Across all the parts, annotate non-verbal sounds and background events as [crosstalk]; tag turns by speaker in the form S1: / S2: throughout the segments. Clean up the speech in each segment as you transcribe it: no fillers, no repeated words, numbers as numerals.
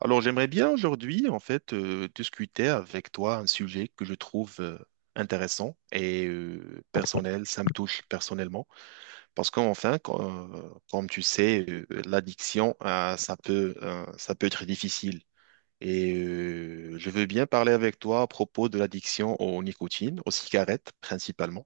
S1: Alors, j'aimerais bien aujourd'hui, discuter avec toi un sujet que je trouve intéressant et personnel, ça me touche personnellement, parce qu'enfin, quand- comme tu sais, l'addiction, ça peut être difficile. Je veux bien parler avec toi à propos de l'addiction aux nicotine, aux cigarettes principalement.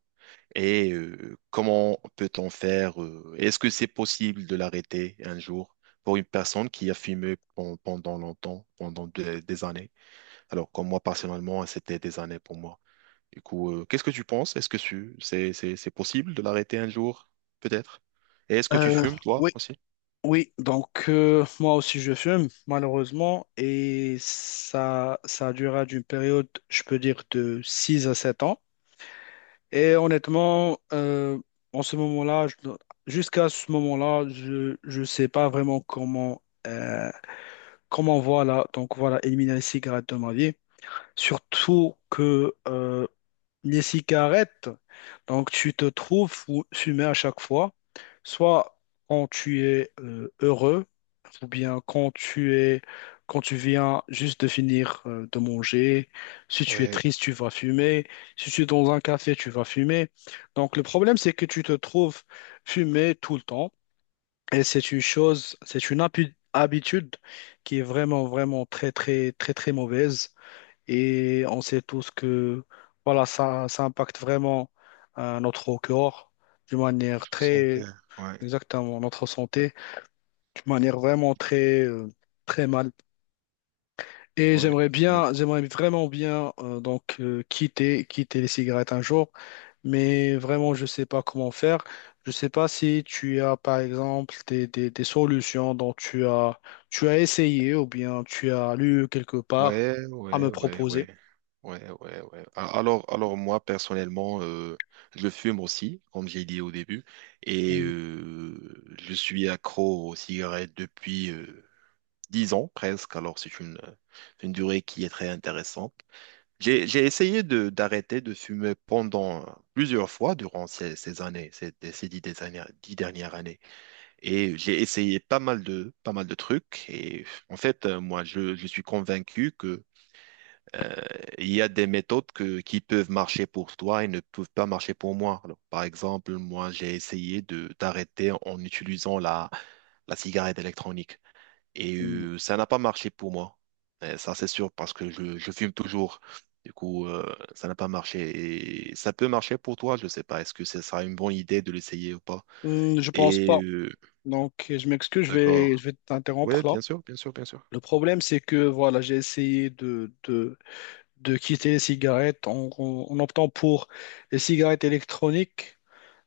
S1: Comment peut-on faire? Est-ce que c'est possible de l'arrêter un jour pour une personne qui a fumé pendant longtemps, pendant des années? Alors comme moi, personnellement, c'était des années pour moi. Du coup, qu'est-ce que tu penses? C'est possible de l'arrêter un jour, peut-être? Et est-ce que tu
S2: Euh,
S1: fumes, toi
S2: oui,
S1: aussi?
S2: oui. Donc, moi aussi, je fume, malheureusement. Et ça a duré d'une période, je peux dire, de 6 à 7 ans. Et honnêtement, en ce moment-là, je- jusqu'à ce moment-là, je sais pas vraiment comment, comment voilà, éliminer les cigarettes de ma vie. Surtout que les cigarettes, donc tu te trouves où fumer à chaque fois, soit quand tu es heureux, ou bien quand tu es quand tu viens juste de finir de manger. Si tu es
S1: Ouais,
S2: triste, tu vas fumer. Si tu es dans un café, tu vas fumer. Donc le problème, c'est que tu te trouves fumer tout le temps. Et c'est une habitude qui est vraiment, vraiment très, très, très, très mauvaise. Et on sait tous que voilà, ça impacte vraiment notre corps d'une manière
S1: je sentais.
S2: très,
S1: Ouais,
S2: exactement, notre santé, d'une manière vraiment très, très mal. Et
S1: ouais, ouais.
S2: j'aimerais vraiment bien quitter les cigarettes un jour, mais vraiment, je ne sais pas comment faire. Je ne sais pas si tu as, par exemple, des solutions dont tu as essayé ou bien tu as lu quelque part
S1: Ouais,
S2: à me
S1: ouais, ouais,
S2: proposer.
S1: ouais. Ouais, ouais, ouais. Alors moi, personnellement, je fume aussi, comme j'ai dit au début, et je suis accro aux cigarettes depuis 10 ans presque, alors c'est une durée qui est très intéressante. J'ai essayé d'arrêter de fumer pendant plusieurs fois durant ces années, ces, ces dix, des années- dix dernières années. Et j'ai essayé pas mal de trucs. Et en fait, moi, je suis convaincu euh, il y a des méthodes qui peuvent marcher pour toi et ne peuvent pas marcher pour moi. Alors, par exemple, moi, j'ai essayé de d'arrêter en utilisant la cigarette électronique et
S2: Mm.
S1: ça n'a pas marché pour moi. Et ça, c'est sûr parce que je fume toujours. Du coup, ça n'a pas marché. Et ça peut marcher pour toi, je ne sais pas. Est-ce que ce sera une bonne idée de l'essayer ou pas?
S2: Hmm, je pense
S1: Et
S2: pas.
S1: euh,
S2: Donc, je m'excuse, je
S1: d'accord.
S2: vais
S1: Oui,
S2: t'interrompre là.
S1: bien sûr, bien sûr, bien sûr.
S2: Le problème, c'est que voilà, j'ai essayé de quitter les cigarettes en optant pour les cigarettes électroniques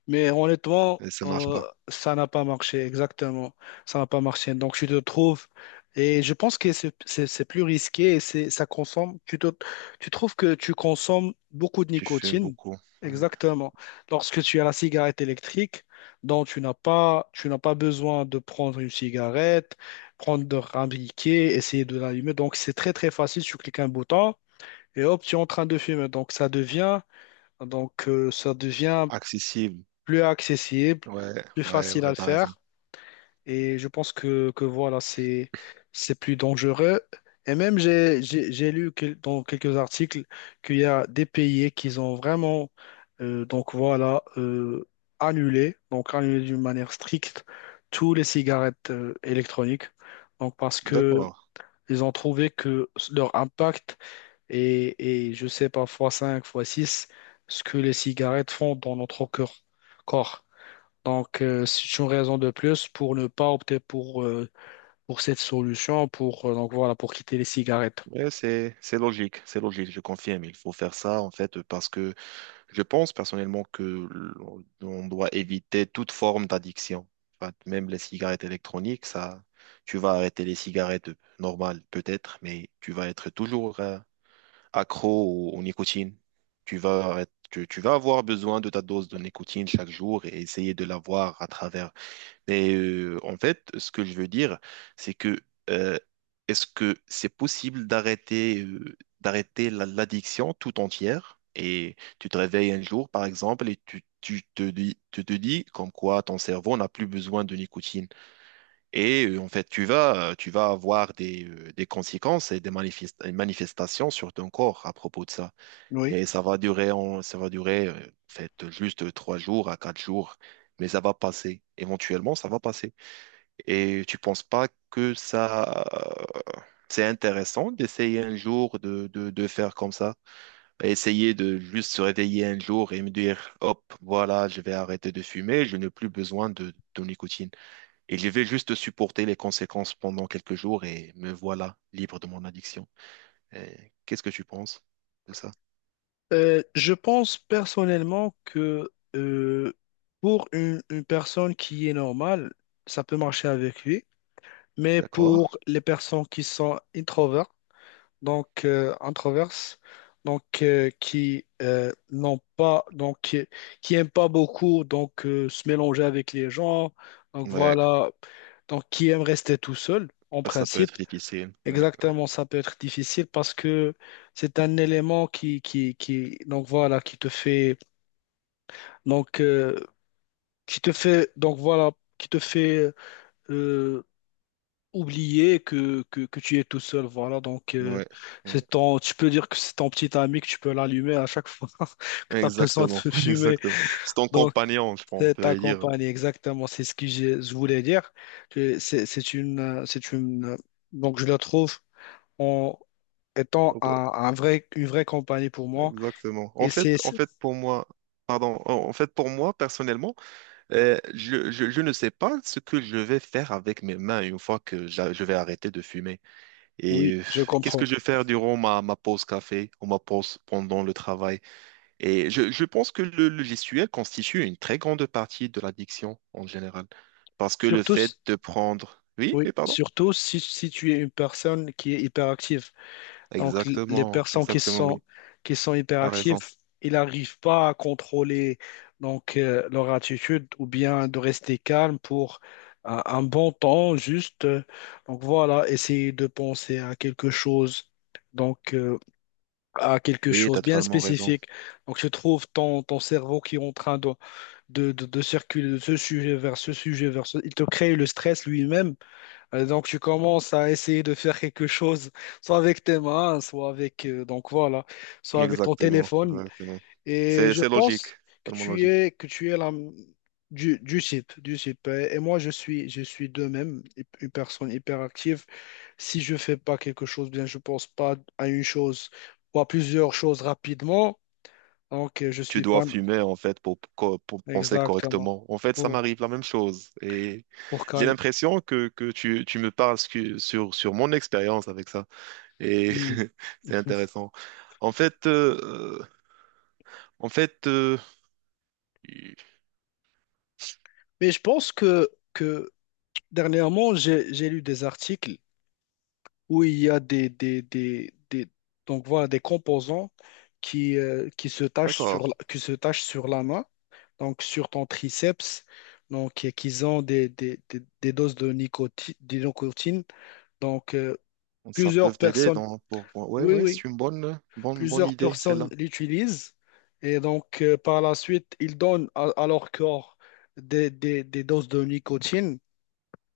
S2: mais honnêtement,
S1: Mais ça marche pas.
S2: ça n'a pas marché, exactement. Ça n'a pas marché. Donc, tu te trouves, et je pense que c'est plus risqué et c'est, ça consomme, tu trouves que tu consommes beaucoup de
S1: Tu fumes
S2: nicotine,
S1: beaucoup. Ouais.
S2: exactement. Lorsque tu as la cigarette électrique, dont tu n'as pas besoin de prendre une cigarette, prendre un briquet, essayer de l'allumer. Donc, c'est très, très facile. Tu cliques un bouton et hop, tu es en train de fumer. Donc, donc, ça devient
S1: Accessible.
S2: plus accessible,
S1: Ouais,
S2: plus
S1: ouais,
S2: facile à
S1: ouais,
S2: le
S1: t'as raison.
S2: faire. Et je pense que voilà, c'est plus dangereux. Et même, j'ai lu dans quelques articles qu'il y a des pays qui ont vraiment, euh, donc voilà, euh, donc annulé d'une manière stricte, tous les cigarettes, électroniques. Donc parce que
S1: D'accord.
S2: ils ont trouvé que leur impact je sais pas, fois 5, fois 6 ce que les cigarettes font dans notre corps. Donc, c'est une raison de plus pour ne pas opter pour cette solution, pour, pour quitter les cigarettes.
S1: Ouais, c'est logique, je confirme. Il faut faire ça en fait parce que je pense personnellement que l'on on doit éviter toute forme d'addiction. En fait, même les cigarettes électroniques, ça, tu vas arrêter les cigarettes normales peut-être, mais tu vas être toujours accro au nicotine. Tu vas avoir besoin de ta dose de nicotine chaque jour et essayer de l'avoir à travers. En fait, ce que je veux dire, c'est que euh, est-ce que c'est possible d'arrêter l'addiction tout entière? Et tu te réveilles un jour, par exemple, et tu te dis comme quoi ton cerveau n'a plus besoin de nicotine. Et en fait, tu vas avoir des conséquences et des manifestations sur ton corps à propos de ça.
S2: Oui.
S1: Et ça va durer, ça va durer en fait, juste 3 jours à 4 jours, mais ça va passer. Éventuellement, ça va passer. Et tu penses pas que ça, c'est intéressant d'essayer un jour de faire comme ça? Essayer de juste se réveiller un jour et me dire, hop, voilà, je vais arrêter de fumer, je n'ai plus besoin de nicotine. Et je vais juste supporter les conséquences pendant quelques jours et me voilà libre de mon addiction. Et qu'est-ce que tu penses de ça?
S2: Je pense personnellement que euh, pour une personne qui est normale, ça peut marcher avec lui, mais
S1: D'accord?
S2: pour les personnes qui sont introvertes, introverses, qui n'ont pas, qui aiment pas beaucoup se mélanger avec les gens, donc
S1: Ouais.
S2: voilà, donc qui aiment rester tout seul en
S1: Ah, ça peut
S2: principe.
S1: être difficile. Ouais, ouais,
S2: Exactement, ça peut être difficile parce que c'est un élément qui qui te fait donc euh, qui te fait donc voilà qui te fait euh, oublier que tu es tout seul, voilà. Donc,
S1: ouais,
S2: c'est ton, tu peux dire que c'est ton petit ami que tu peux l'allumer à chaque fois [laughs] que
S1: ouais.
S2: tu as besoin de
S1: Exactement, [laughs]
S2: fumer.
S1: exactement. C'est ton
S2: Donc,
S1: compagnon, je pense, on
S2: c'est ta
S1: peut dire.
S2: compagne, exactement. C'est ce que je voulais dire. Que C'est c'est une, donc, je la trouve en étant
S1: Donc, euh,
S2: un vrai, une vraie compagnie pour moi.
S1: Exactement. En
S2: Et
S1: fait,
S2: c'est,
S1: en
S2: c'est-
S1: fait, pour moi, pardon, en fait, pour moi, personnellement, je ne sais pas ce que je vais faire avec mes mains une fois que je vais arrêter de fumer.
S2: oui,
S1: Et
S2: je
S1: qu'est-ce que
S2: comprends.
S1: je vais faire durant ma pause café ou ma pause pendant le travail? Et je pense que le logiciel constitue une très grande partie de l'addiction en général. Parce que le
S2: Surtout, si-
S1: fait de prendre... Oui,
S2: oui,
S1: oui, pardon.
S2: surtout si, si tu es une personne qui est hyperactive. Donc, les
S1: Exactement,
S2: personnes
S1: exactement, oui.
S2: qui sont
S1: T'as
S2: hyperactives,
S1: raison.
S2: ils n'arrivent pas à contrôler leur attitude ou bien de rester calme pour un bon temps, juste. Donc, voilà, essayer de penser à quelque chose, donc euh, à quelque
S1: Oui,
S2: chose
S1: t'as
S2: bien
S1: totalement raison.
S2: spécifique. Donc, je trouve ton cerveau qui est en train de circuler de ce sujet vers ce sujet, vers ce... Il te crée le stress lui-même donc tu commences à essayer de faire quelque chose, soit avec tes mains, soit avec soit avec ton
S1: Exactement,
S2: téléphone.
S1: exactement.
S2: Et je
S1: C'est logique,
S2: pense que
S1: totalement logique.
S2: tu es la, du type, du type. Et moi je suis de même une personne hyper active. Si je fais pas quelque chose, bien je pense pas à une chose ou à plusieurs choses rapidement. Je
S1: Tu
S2: suis
S1: dois
S2: pas
S1: fumer, en fait, pour, pour penser
S2: exactement
S1: correctement. En fait, ça
S2: pour
S1: m'arrive la même chose. Et
S2: pour
S1: j'ai
S2: calme.
S1: l'impression que tu me parles sur mon expérience avec ça. Et
S2: Mm.
S1: [laughs] c'est intéressant. En fait, euh, euh, en fait, euh, y-
S2: Mais je pense que dernièrement j'ai lu des articles, où il y a donc voilà, des composants qui se tachent
S1: d'accord,
S2: qui se tachent sur la main, donc sur ton triceps, donc et qu'ils ont des doses de nicotine, de nicotine. Donc euh,
S1: ça peut
S2: plusieurs
S1: t'aider
S2: personnes,
S1: dans pour. Ouais,
S2: oui,
S1: ouais,
S2: oui,
S1: c'est une bonne, bonne, bonne
S2: plusieurs
S1: idée,
S2: personnes
S1: celle-là,
S2: l'utilisent et par la suite, ils donnent à leur corps des doses de nicotine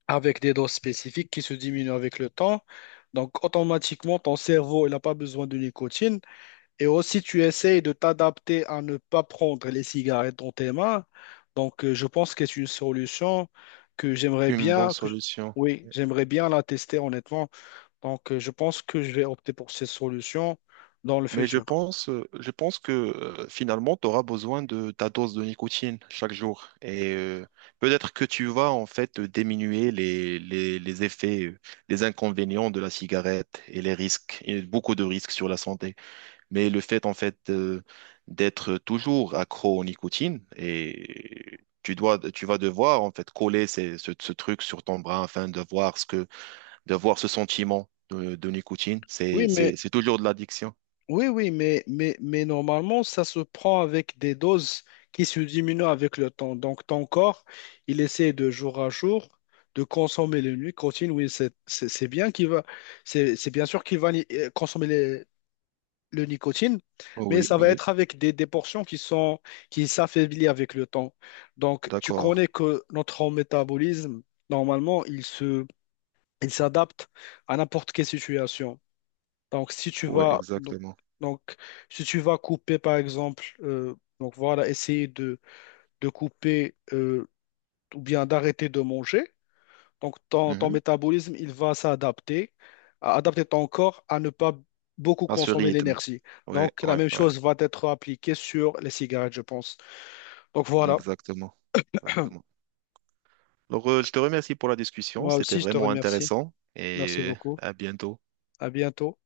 S2: avec des doses spécifiques qui se diminuent avec le temps. Donc, automatiquement, ton cerveau, il n'a pas besoin de nicotine. Et aussi, tu essayes de t'adapter à ne pas prendre les cigarettes dans tes mains. Donc, je pense que c'est une solution que j'aimerais
S1: une bonne
S2: bien, que je-
S1: solution.
S2: oui,
S1: Ouais.
S2: j'aimerais bien la tester, honnêtement. Donc, je pense que je vais opter pour cette solution dans le
S1: Mais
S2: futur.
S1: je pense que finalement, tu auras besoin de ta dose de nicotine chaque jour. Et peut-être que tu vas en fait diminuer les effets, les inconvénients de la cigarette et les risques, et beaucoup de risques sur la santé. Mais le fait, en fait, d'être toujours accro aux nicotine et tu dois, tu vas devoir, en fait, coller ce truc sur ton bras afin de voir ce que, de voir ce sentiment de nicotine.
S2: Oui, mais
S1: C'est toujours de l'addiction.
S2: Oui, oui, mais normalement, ça se prend avec des doses qui se diminuent avec le temps. Donc, ton corps, il essaie de jour à jour de consommer les nicotine. Oui, c'est bien qu'il va, c'est bien sûr qu'il va consommer le nicotine, mais
S1: Oui,
S2: ça va
S1: oui,
S2: être avec des portions qui s'affaiblissent avec le temps. Donc, tu
S1: d'accord.
S2: connais que notre métabolisme, normalement, il s'adapte à n'importe quelle situation. Donc, si tu
S1: Ouais,
S2: vas,
S1: exactement.
S2: donc, si tu vas couper, par exemple, donc voilà, de couper ou bien d'arrêter de manger, donc ton
S1: Mhm.
S2: métabolisme, il va s'adapter, à adapter ton corps à ne pas beaucoup
S1: À ce
S2: consommer
S1: rythme.
S2: l'énergie.
S1: Ouais,
S2: Donc, la
S1: ouais,
S2: même
S1: ouais.
S2: chose va être appliquée sur les cigarettes, je pense. Donc, voilà,
S1: Exactement. Exactement. Alors, je te remercie pour la discussion.
S2: moi
S1: C'était
S2: aussi, je te
S1: vraiment
S2: remercie.
S1: intéressant
S2: Merci
S1: et
S2: beaucoup.
S1: à bientôt.
S2: À bientôt.